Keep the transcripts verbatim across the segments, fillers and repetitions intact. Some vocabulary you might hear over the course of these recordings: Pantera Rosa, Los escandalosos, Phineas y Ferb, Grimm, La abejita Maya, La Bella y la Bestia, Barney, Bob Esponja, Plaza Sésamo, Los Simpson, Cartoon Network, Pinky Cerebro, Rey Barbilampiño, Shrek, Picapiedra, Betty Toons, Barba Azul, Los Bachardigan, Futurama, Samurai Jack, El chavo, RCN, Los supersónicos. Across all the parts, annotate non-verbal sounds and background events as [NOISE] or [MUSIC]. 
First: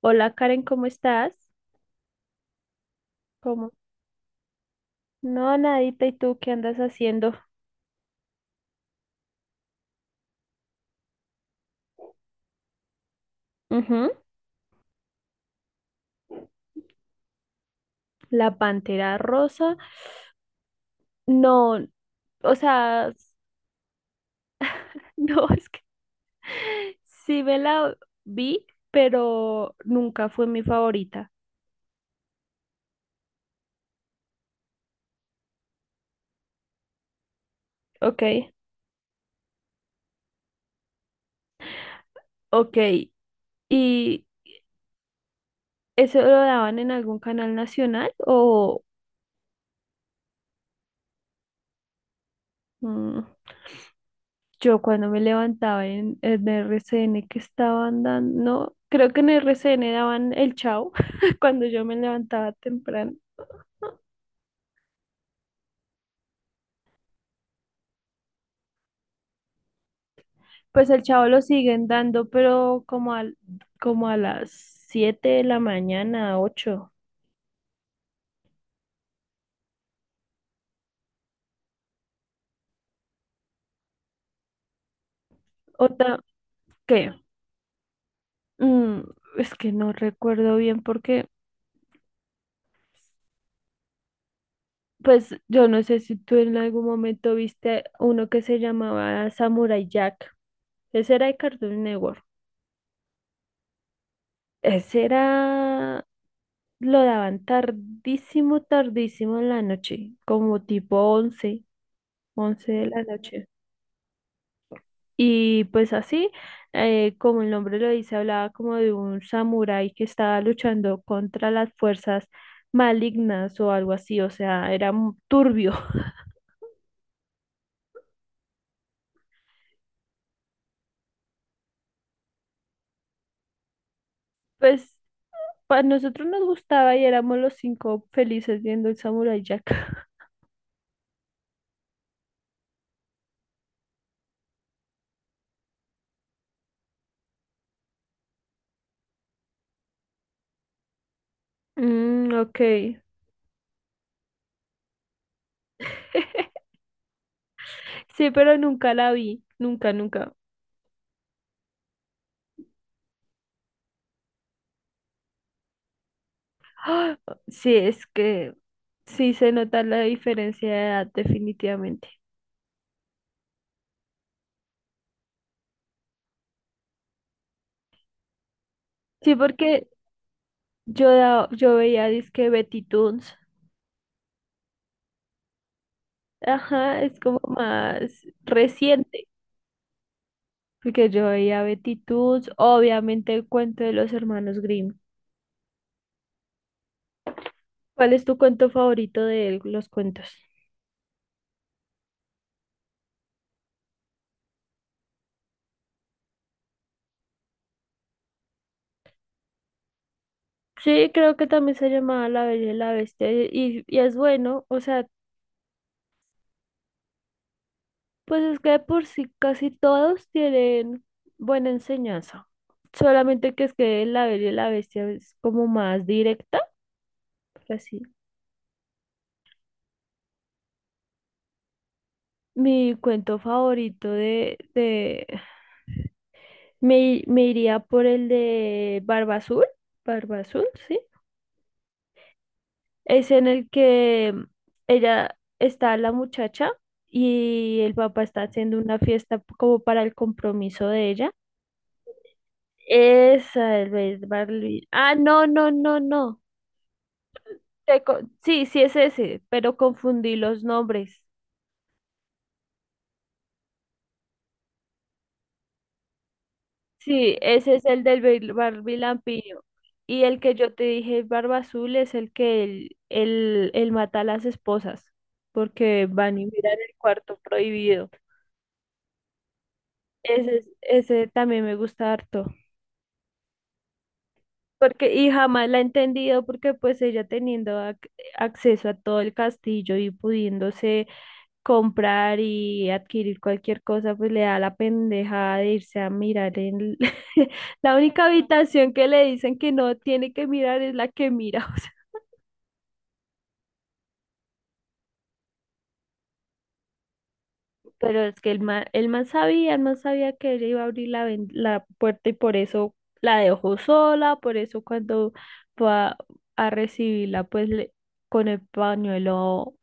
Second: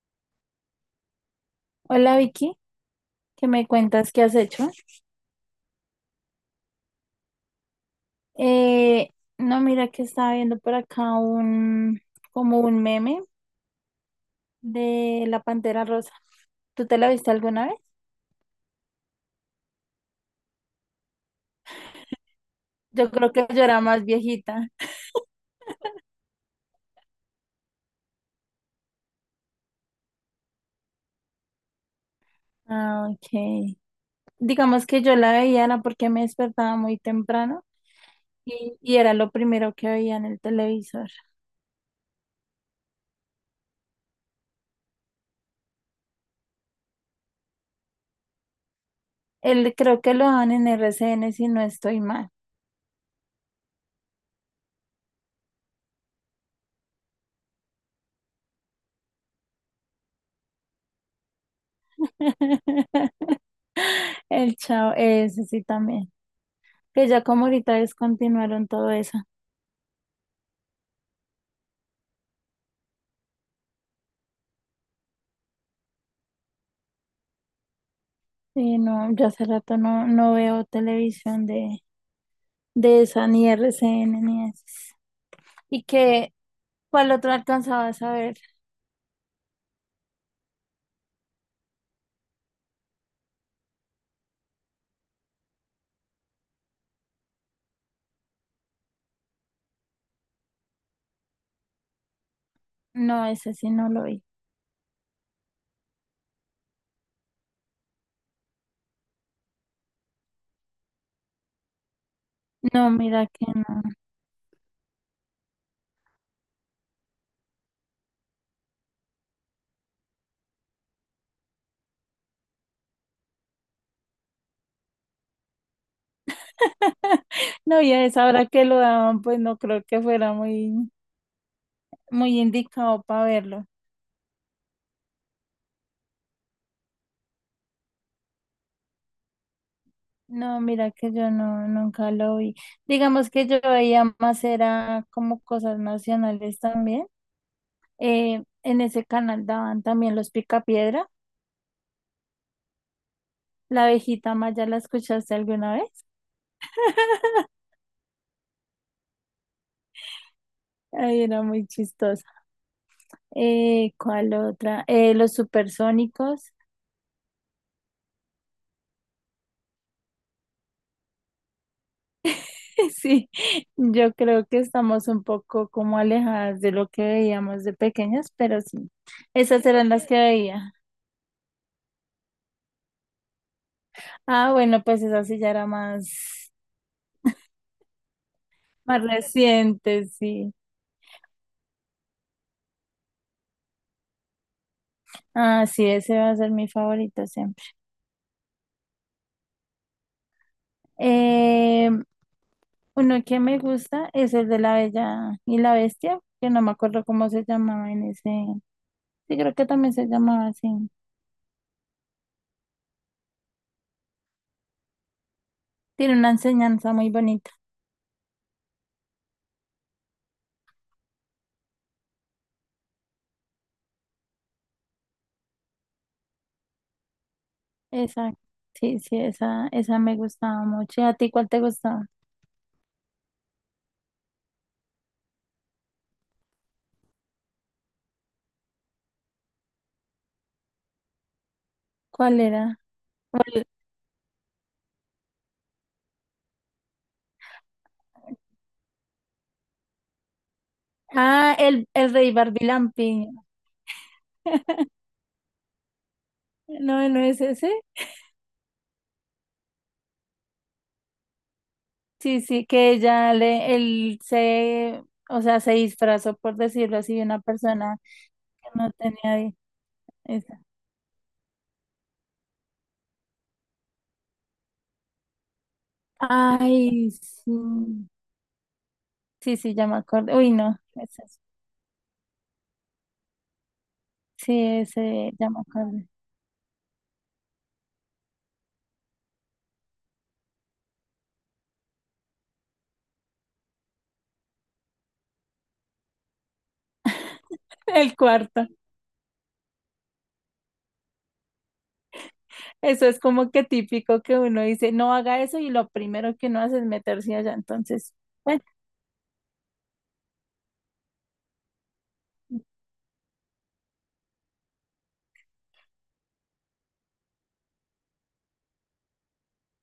Hola Karen, ¿cómo estás? Hola Vicky, ¿qué me ¿Cómo? cuentas? ¿Qué has hecho? No, nadita, ¿y tú qué andas haciendo? Eh, no, mira que estaba viendo por acá un como un meme Ujú. de la Pantera Rosa. ¿Tú te la viste alguna vez? La pantera rosa. No, o sea, Yo creo s- que yo era más viejita. [LAUGHS] no, es que [LAUGHS] sí me la vi, pero nunca fue mi favorita. Ah, ok. Digamos que yo la veía era porque me despertaba muy temprano Ok, y, y era lo primero que veía en el televisor. ok. ¿Y eso lo daban en algún canal nacional o...? Él creo que lo dan en R C N si no estoy mal. Mm. Yo cuando me levantaba en, en R C N que estaban dando, no, creo que en R C N daban el Chavo [LAUGHS] cuando yo me levantaba temprano. [LAUGHS] El chavo, ese sí también. Que ya como ahorita descontinuaron todo eso. Pues el Chavo lo siguen dando, pero como al, como a las siete de la mañana, ocho. Y no, yo hace rato no, no veo televisión de, de esa, ni R C N, ni esas. Y O ta- que, ¿qué? ¿cuál otro alcanzabas a ver? Mm, es que no recuerdo bien porque, pues yo no sé si tú en algún momento viste uno que se llamaba Samurai Jack. Ese era de Cartoon Network. No, ese sí no lo vi. Ese era Lo daban tardísimo, tardísimo en la noche, como tipo once, once de No, la mira noche. que no. Y pues así, eh, como el nombre lo dice, hablaba como de un samurái que estaba luchando contra las fuerzas malignas o algo así, o sea, era mu- turbio. [LAUGHS] [LAUGHS] No, y a esa hora que lo daban, pues no creo que fuera muy, muy indicado para verlo. Pues a nosotros nos gustaba y éramos los cinco felices viendo el Samurai Jack. [LAUGHS] No, mira que yo no, nunca lo vi. Digamos que yo veía más, era como cosas nacionales también. Eh, en ese canal daban también los Picapiedra. Mm, ok. La abejita Maya, ¿la escuchaste alguna vez? [LAUGHS] [LAUGHS] Sí, pero nunca la vi, nunca, nunca. Ay, era muy chistosa. Eh, ¿cuál otra? Eh, los supersónicos. [LAUGHS] ¡Ah! Sí, es que sí se nota la diferencia de edad definitivamente. Sí, yo creo que estamos un poco como alejadas de lo que veíamos de pequeñas, pero sí, Sí, esas porque eran las que veía. yo, da- yo veía disque Betty Toons. Ah, bueno, pues esa sí ya era más, Ajá, es como más más reciente, reciente, sí. porque yo veía Betty Toons, obviamente el cuento de los hermanos Grimm. Ah, sí, ese va a ser mi favorito siempre. ¿Cuál es tu cuento favorito de los cuentos? Eh, Uno que me gusta es el de La Bella y la Bestia, que no me acuerdo cómo se llamaba en ese. Sí, creo que también se llamaba así. Sí, creo que también se llamaba La Bella y la Bestia y, y es bueno, o sea. Tiene una enseñanza muy bonita. Pues es que de por sí casi todos tienen buena enseñanza. Solamente que es que La Bella y la Bestia es como más directa, por así. Esa, sí, sí, esa, esa me gustaba mucho. ¿Y a ti cuál te gustaba? Mi cuento favorito de, de me, me iría por el de Barba Azul. Barba Azul, sí. ¿Cuál era? Es en ¿Cuál- el que ella está la muchacha y el papá está haciendo una fiesta como para el compromiso de ella. Ah, el, el Rey Barbilampiño. Esa es Barley. [LAUGHS] Ah, no, no, no, no. No, no es ese. te co- sí, sí es ese, pero confundí los nombres. Sí, sí, que ella le, él se, O sea, se disfrazó, por decirlo así, de Sí, una ese es persona el del bil- que no tenía. di- barbilampiño. Y el que Esa. yo te dije, Barba Azul, es el que él, él, él mata a las esposas, porque van y miran el Ay, cuarto sí. prohibido. Sí, sí, ya me acordé. Uy, Ese, es- no, ese ese es- también me gusta harto. Sí, Porque, y ese ya me jamás la he acordé. entendido porque pues ella teniendo ac- acceso a todo el castillo y pudiéndose comprar y adquirir cualquier cosa, pues le da la pendeja de irse a mirar en el- [LAUGHS] [LAUGHS] la El única cuarto. habitación que le dicen que no tiene que mirar es la que mira. [LAUGHS] Eso es como que típico que uno dice, no haga eso y lo primero que uno hace es meterse allá. O sea, Entonces, pero es que el bueno, man, el man sabía, el man sabía que él iba a abrir la, ven- la puerta y por eso la dejó sola, por eso cuando fue a, a recibirla, pues le- con el pañuelo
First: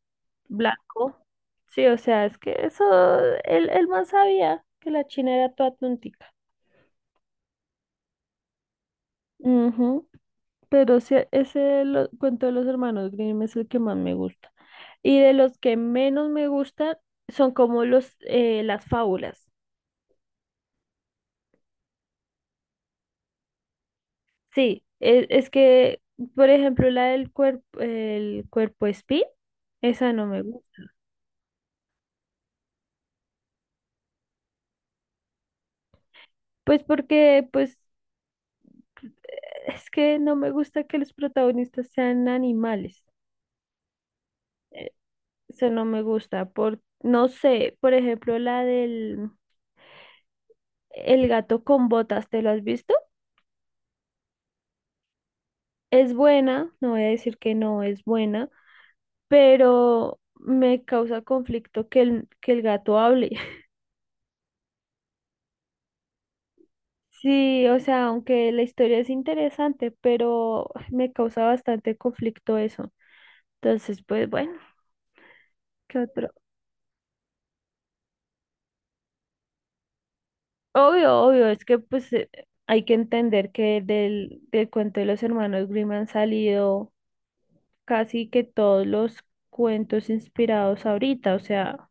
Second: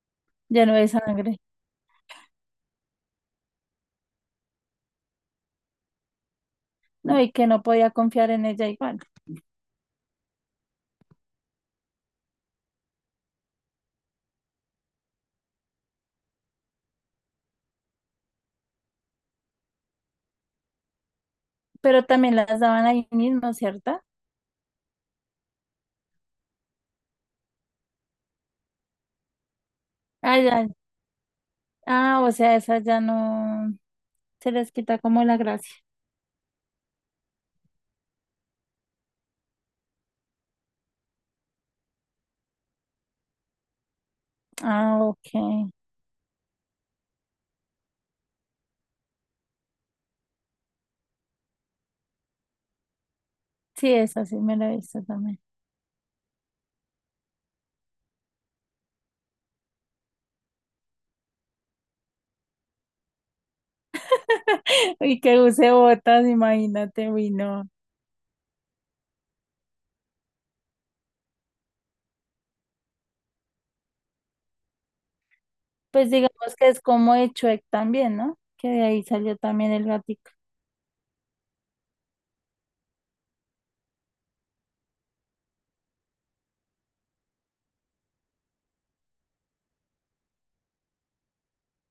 ya no hay blanco. sangre. Sí, o sea, es que eso, el, el man sabía que la china era toda tontica. No, y que no podía confiar en ella igual. Ujú. Pero sí, ese lo- cuento de los hermanos Grimm es el que más me gusta. Y de los que menos me gustan son como los, eh, las fábulas. Pero también las daban ahí mismo, ¿cierto? Sí, e- es, que, por ejemplo, la del cuerpo, el cuerpo espí, esa no Ah, me ya. gusta. Ah, o sea, esas ya no se les quita como la gracia. Pues porque, pues, es que no me gusta que los protagonistas sean animales. Ah, Eso ok. no me gusta. Por, no sé, por ejemplo, la del el gato con botas, ¿te lo has visto? Sí, esa sí me la he visto también. Es buena, no voy a decir que no es buena, pero me causa conflicto que el, que el gato hable. [LAUGHS] [LAUGHS] Y que use botas, imagínate, uy, Sí, no. o sea, aunque la historia es interesante, pero me causa bastante conflicto eso. Entonces, pues bueno, ¿qué Pues otro? digamos que es como de Shrek también, ¿no? Que de ahí salió también el gatico, Obvio, obvio, es que pues eh, hay que entender que del, del cuento de los hermanos Grimm han salido casi que todos los cuentos inspirados ahorita, o sea.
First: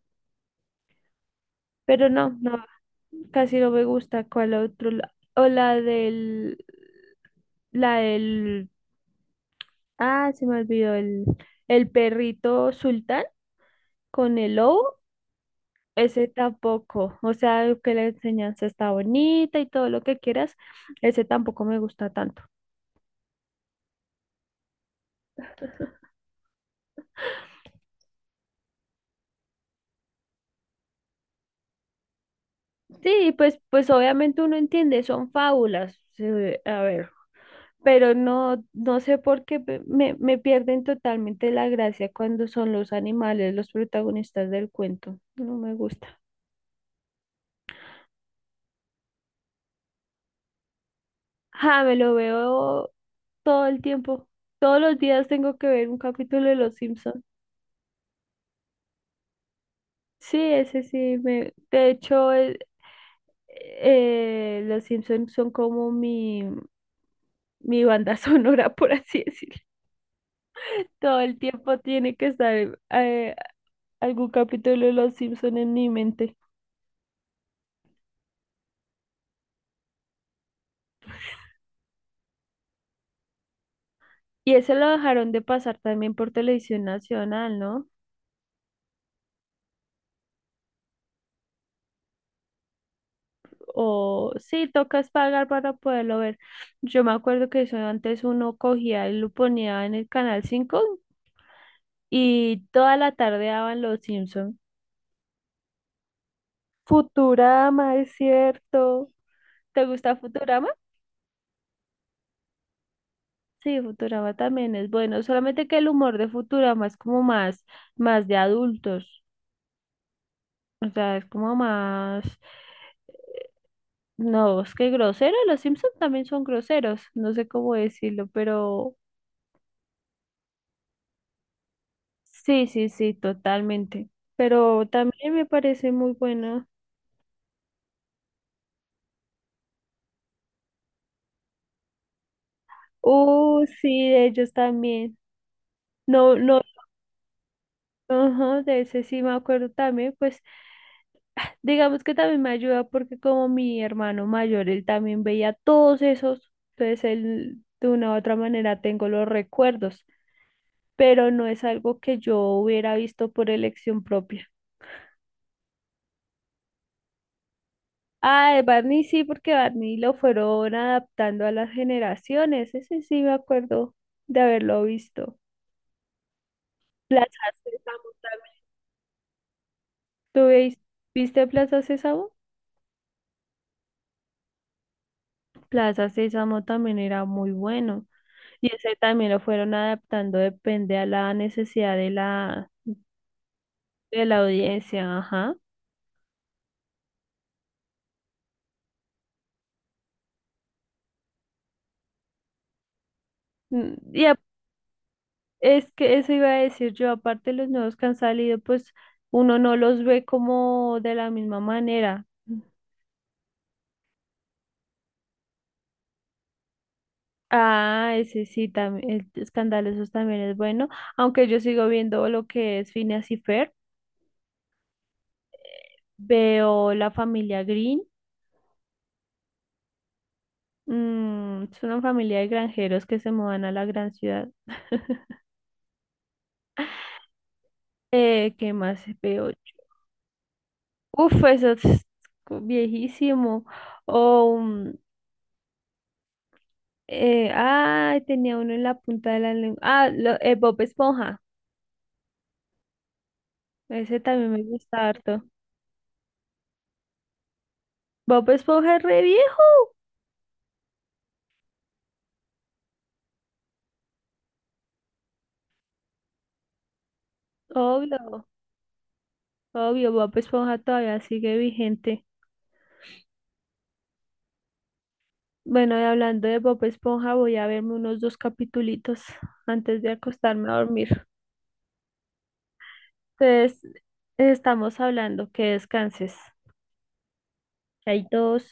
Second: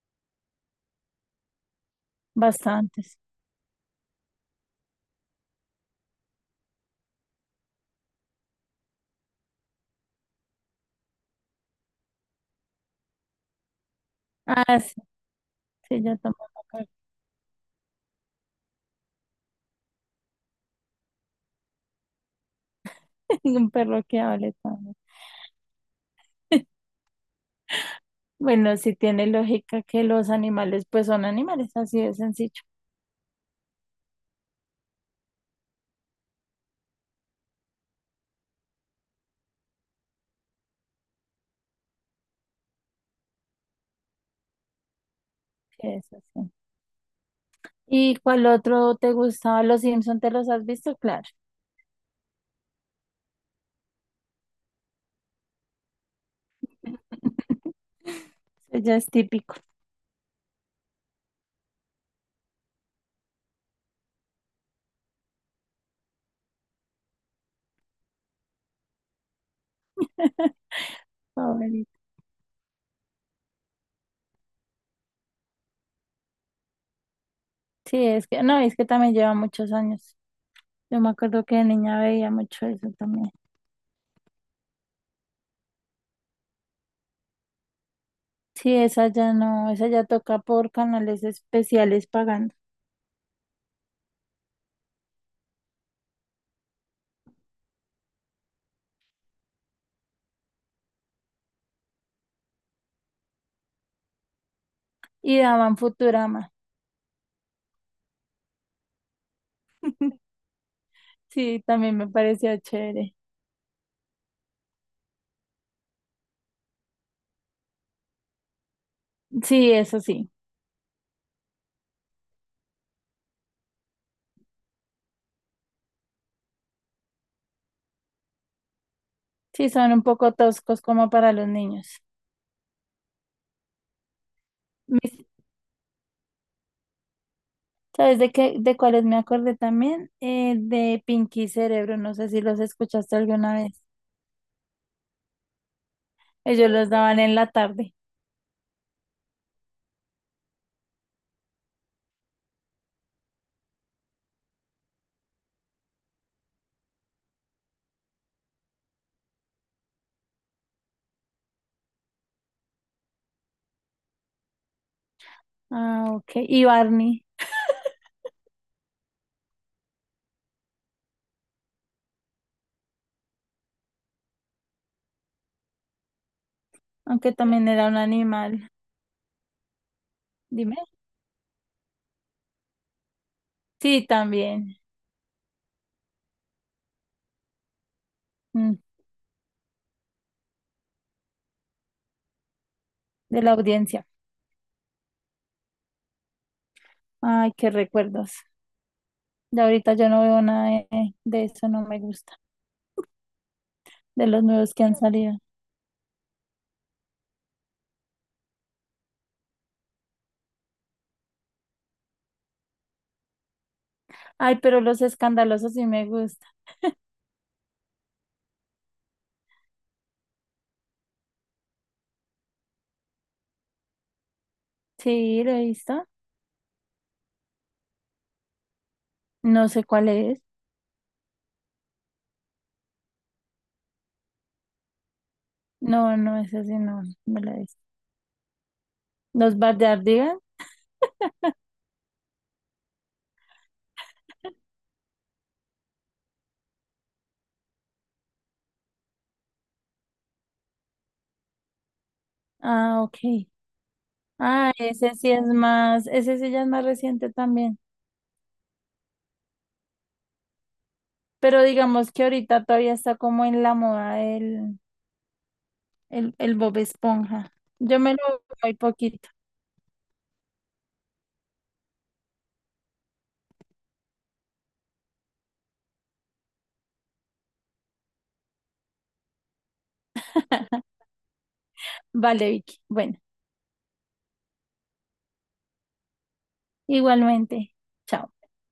Pero no, no, bastantes. casi no me gusta. ¿Cuál otro? la- O la del, la del, ah, se me olvidó, el, el perrito sultán con el Ah, sí, lobo. sí, ya Ese tomó la carta. tampoco, o sea, que la enseñanza está bonita y todo lo que quieras, ese tampoco me gusta tanto. [LAUGHS] Un perro que hable también. [LAUGHS] Bueno, sí tiene lógica que los animales, pues son animales, así de sencillo, Sí, pues, pues obviamente uno entiende, son fábulas. eh, a ver. Pero no, no sé por qué pe- me, me pierden totalmente la gracia cuando son los animales los protagonistas del cuento. No me que es gusta. así. ¿Y cuál otro te gustaba? ¿Los Simpson te los has visto? Claro. Ah, me lo veo todo el tiempo. Todos los días tengo que ver un capítulo de Los Simpson. [LAUGHS] Eso ya es típico. Sí, ese sí. Me... De hecho, el- eh, Los Simpson son como mi, mi banda [LAUGHS] sonora, por así decirlo. Todo [LAUGHS] el tiempo Favorito. tiene que estar eh, algún capítulo de Los Simpson en mi mente. Sí, es que, no, es que también lleva muchos años. Yo me acuerdo que de niña veía mucho eso también. Y ese lo dejaron de pasar también por televisión nacional, ¿no? Sí, esa ya no, esa ya toca por canales especiales pagando. O sí, tocas pagar para poderlo ver. Yo me acuerdo que eso antes uno cogía y lo ponía en el canal cinco y toda la tarde daban Los Simpson. Y daban Futurama. Futurama, es cierto. ¿Te gusta Futurama? Sí, también me parecía chévere. Sí, Futurama también es bueno, solamente que el humor de Futurama es como más, más de adultos. Sí, eso sí. O sea, es como más. No, es que grosero, los Simpsons también son groseros, no sé cómo decirlo, pero Sí, son un poco toscos como para los niños. sí, sí, sí, totalmente. Pero Mis- también me parece muy bueno. ¿Sabes de qué, de cuáles me acordé también? Eh, de Pinky Cerebro. No sé si los escuchaste alguna Uh, vez. sí, de ellos también. No, no, Ellos los daban en la tarde. ajá, de ese sí me acuerdo también, pues digamos que también me ayuda porque como mi hermano mayor, él también veía todos esos, entonces él de una u otra manera tengo los recuerdos, pero no es algo que yo hubiera visto por elección propia. Ah, ok. Y Barney, Ah, de Barney sí, porque Barney lo fueron adaptando a las generaciones. Ese sí me acuerdo de haberlo visto. aunque Plaza también era un Sésamo también. animal. ¿Tú Dime. veis- ¿Viste Plaza Sésamo? Sí, también. Plaza Sésamo también era muy bueno. Y Mm, ese también lo fueron adaptando, depende a la necesidad de la, de la audiencia. de la audiencia. Ajá. Ay, qué recuerdos. Ya ahorita yo no veo nada de, de eso, no me gusta, Mm. Y de a- los nuevos que han salido. Es que eso iba a decir yo, aparte los nuevos que han salido, pues uno no los ve como de la misma manera. Ay, pero los escandalosos sí me gusta. Ah, ese sí, también, Escandalosos también es bueno, aunque yo sigo viendo lo que es Phineas y Ferb, Sí, lo he visto. veo la familia Green, No sé cuál es. mm, es una familia de granjeros que se mudan a la gran ciudad. No, no, ese sí no me lo he visto. Eh, ¿qué más veo yo? ¿Los Bachardigan? Uf, [LAUGHS] eso es co- viejísimo. O, mm, eh, ay, tenía uno en la punta de la lengua. Ah, lo- eh, Bob Esponja, Ah, ok. ese también me Ah, gusta ese sí harto. es más, ese sí ya es más reciente también. Bob Esponja es re viejo, Pero digamos que ahorita todavía está como en la moda el, el, el Bob Esponja. Yo me lo veo obvio. muy poquito. Obvio, Bob Esponja todavía sigue vigente. Bueno, y hablando de Bob Esponja, voy a verme unos dos capitulitos antes de acostarme a [LAUGHS] dormir. Vale, Vicky. Bueno, Entonces, estamos hablando, que descanses. igualmente. Chao. Chaitos.